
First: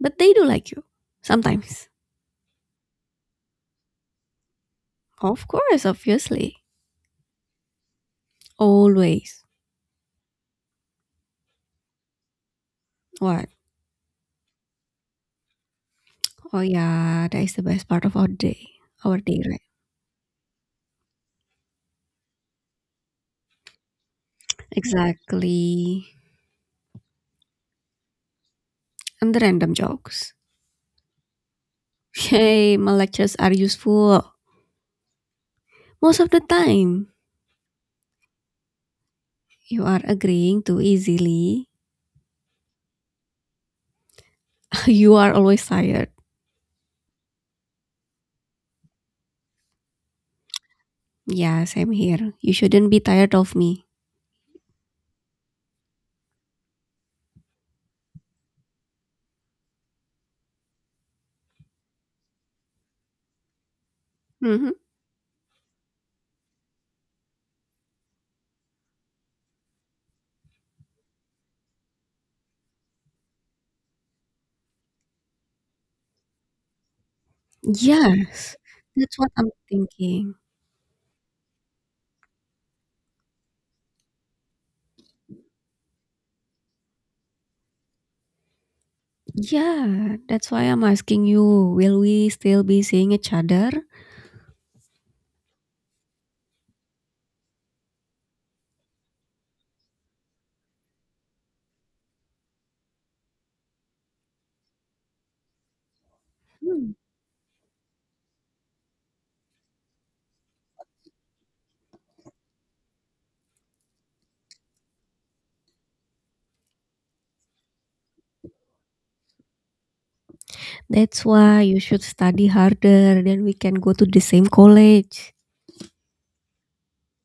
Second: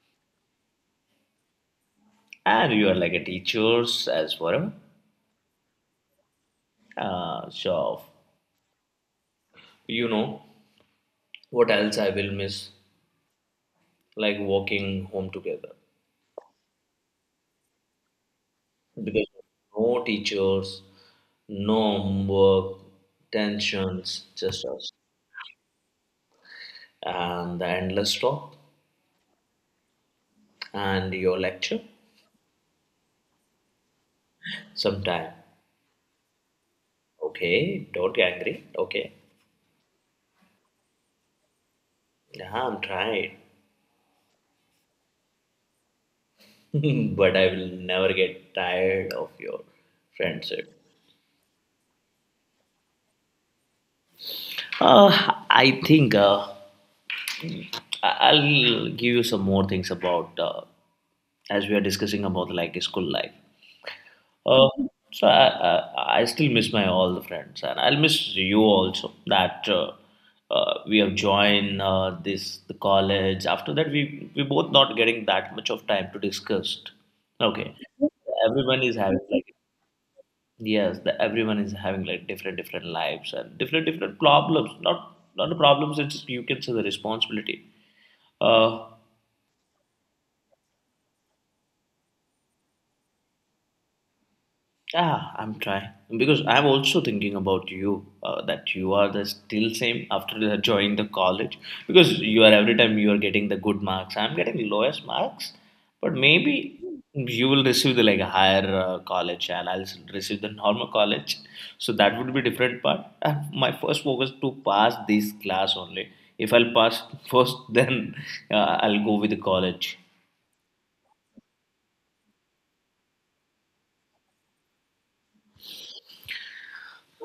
[SPEAKER 1] But they do like you. Sometimes.
[SPEAKER 2] And you are like a teachers as well.
[SPEAKER 1] Of course, obviously.
[SPEAKER 2] So
[SPEAKER 1] Always.
[SPEAKER 2] you know what else I will miss?
[SPEAKER 1] What?
[SPEAKER 2] Like walking home together
[SPEAKER 1] Oh yeah, that is the best part of our day. Our
[SPEAKER 2] because
[SPEAKER 1] day, right?
[SPEAKER 2] no teachers, no homework, tensions, just us,
[SPEAKER 1] Exactly.
[SPEAKER 2] and the endless talk
[SPEAKER 1] And the random jokes.
[SPEAKER 2] and your lecture
[SPEAKER 1] Hey, my lectures are useful.
[SPEAKER 2] sometime.
[SPEAKER 1] Most of the time,
[SPEAKER 2] Okay, don't get angry. Okay.
[SPEAKER 1] you are agreeing too easily.
[SPEAKER 2] Yeah, I'm trying,
[SPEAKER 1] you are always tired.
[SPEAKER 2] but I will never get tired of your friendship.
[SPEAKER 1] Yeah, same here. You shouldn't be tired of me.
[SPEAKER 2] I think I- I'll give you some more things about as we are discussing about like school life. Uh,
[SPEAKER 1] Hmm
[SPEAKER 2] so I still miss my all the friends, and I'll miss you also. That we have joined this the college. After that, we both not getting that much of time to discuss. Okay,
[SPEAKER 1] Yes,
[SPEAKER 2] everyone is
[SPEAKER 1] that's
[SPEAKER 2] having
[SPEAKER 1] what I'm
[SPEAKER 2] like
[SPEAKER 1] thinking.
[SPEAKER 2] yes, everyone is having like different different lives and different different problems. Not the problems. It's you can say the responsibility. Uh,
[SPEAKER 1] Yeah, that's why I'm asking you, will we still be seeing each other?
[SPEAKER 2] I'm trying because I'm also thinking about you that you are the still same after joining the college because you are every time you are getting the good marks. I'm getting lowest marks, but maybe
[SPEAKER 1] Hmm.
[SPEAKER 2] you will receive the like a higher college and I'll receive the normal college. So that would be different part. And my first focus to pass this class only. If I'll pass first, then I'll go with the college.
[SPEAKER 1] That's why you should study harder, then we can go to the same college.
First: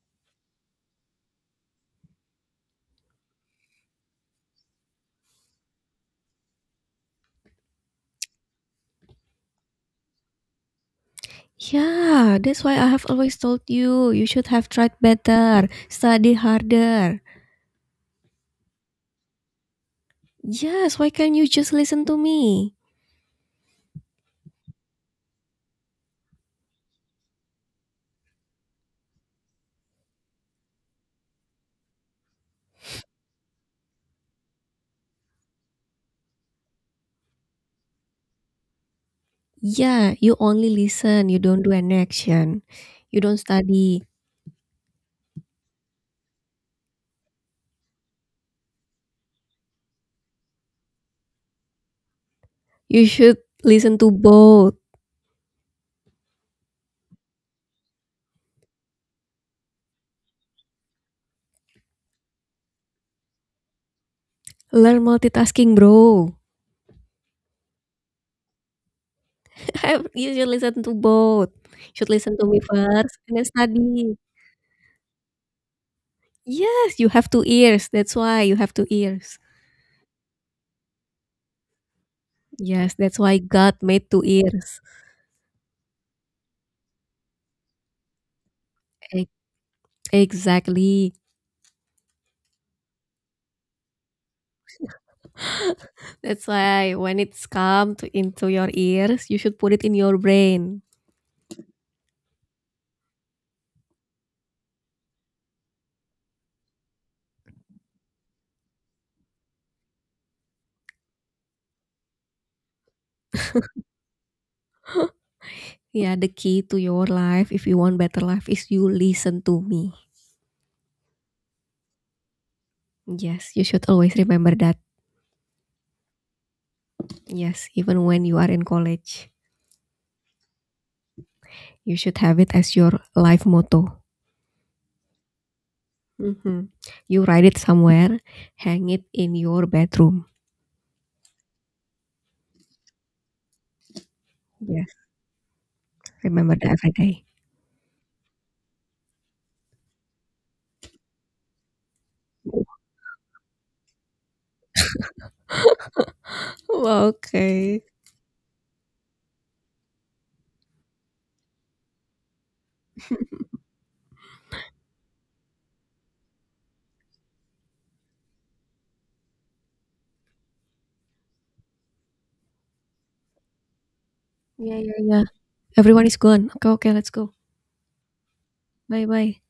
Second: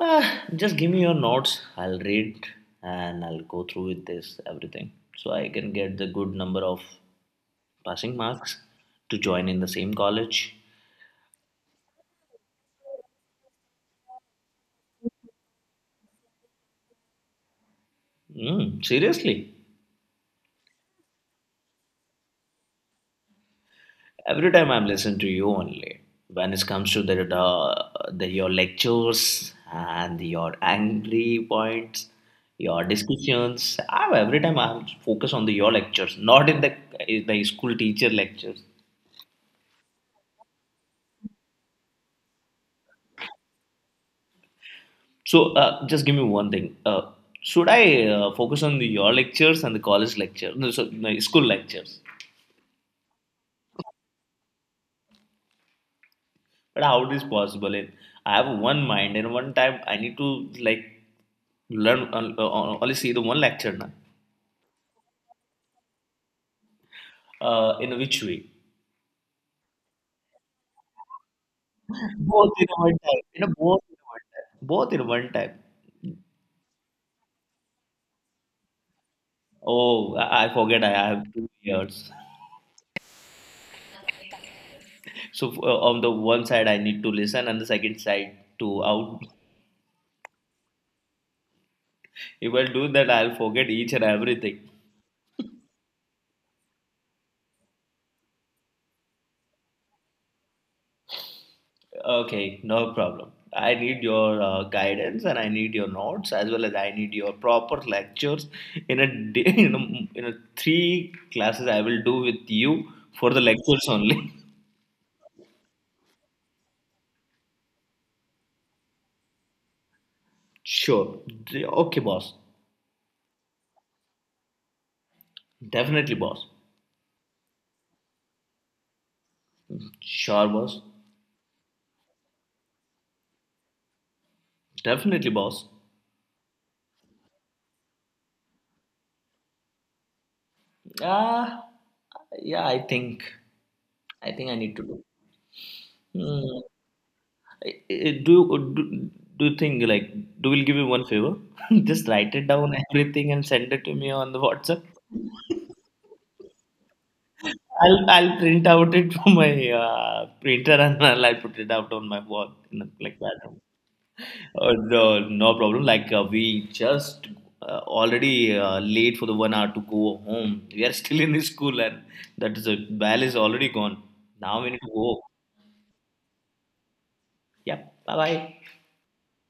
[SPEAKER 2] Uh, just give me your notes. I'll read and I'll go through with this everything so I can get the good number of passing marks to join in the same college.
[SPEAKER 1] Yeah, that's why I have always told you, you should have tried better, study harder.
[SPEAKER 2] Mm, seriously,
[SPEAKER 1] Yes, why can't you just listen to me?
[SPEAKER 2] every time I'm listening to you only, when it comes to the your lectures and your angry points, your discussions, I every time I focus on the your lectures, not in the school teacher lectures.
[SPEAKER 1] Yeah, you only listen, you don't do an action. You don't study.
[SPEAKER 2] So, just give me one thing. Should I focus on your lectures and the college lecture? No, so no school lectures.
[SPEAKER 1] You should listen to both.
[SPEAKER 2] But how it is possible? And I have one mind, and one time I need to like learn only see the one lecture now.
[SPEAKER 1] Learn multitasking, bro.
[SPEAKER 2] In which way?
[SPEAKER 1] you should listen to both. You should listen to
[SPEAKER 2] Both
[SPEAKER 1] me
[SPEAKER 2] in one
[SPEAKER 1] first
[SPEAKER 2] time.
[SPEAKER 1] and
[SPEAKER 2] You
[SPEAKER 1] then
[SPEAKER 2] know, both in
[SPEAKER 1] study.
[SPEAKER 2] one time. Both in one time.
[SPEAKER 1] Yes, you have two ears. That's why you have two ears.
[SPEAKER 2] Oh, I forget. I have two ears.
[SPEAKER 1] Yes, that's why God made two ears.
[SPEAKER 2] So on the one side, I need to listen, and the second side to out.
[SPEAKER 1] E- Exactly.
[SPEAKER 2] If I do that, I'll forget each and everything.
[SPEAKER 1] That's why when it's come to into your ears, you should put it in your brain.
[SPEAKER 2] Okay, no problem. I need your guidance and I need your notes as well as I need your proper lectures in a day, in a three classes I will do with you for the lectures only.
[SPEAKER 1] Yeah, the key to your life, if you want better life, is you listen to me.
[SPEAKER 2] Sure. Okay, boss.
[SPEAKER 1] Yes, you should always remember that.
[SPEAKER 2] Definitely, boss.
[SPEAKER 1] Yes, even when you are in college,
[SPEAKER 2] Sure, boss.
[SPEAKER 1] you should have it as your life motto.
[SPEAKER 2] Definitely, boss.
[SPEAKER 1] Mhm. You write it somewhere, hang it in your bedroom.
[SPEAKER 2] Ah, yeah. I think I need to
[SPEAKER 1] Yes,
[SPEAKER 2] do.
[SPEAKER 1] remember
[SPEAKER 2] Hmm.
[SPEAKER 1] that every day.
[SPEAKER 2] I- I- Do do do you think like do will give you one favor? Just write it down everything and send it to me on the WhatsApp.
[SPEAKER 1] okay.
[SPEAKER 2] I'll print out it from my printer and I'll put it out on my wall in know, like that. Uh, no, no problem. Like we just already late for the 1 hour to go home. We are still in the school and that is a bell is already gone. Now we
[SPEAKER 1] Yeah,
[SPEAKER 2] need to
[SPEAKER 1] yeah,
[SPEAKER 2] go.
[SPEAKER 1] yeah. Everyone is gone. Okay, okay, let's go.
[SPEAKER 2] Yep. Bye bye.
[SPEAKER 1] Bye bye.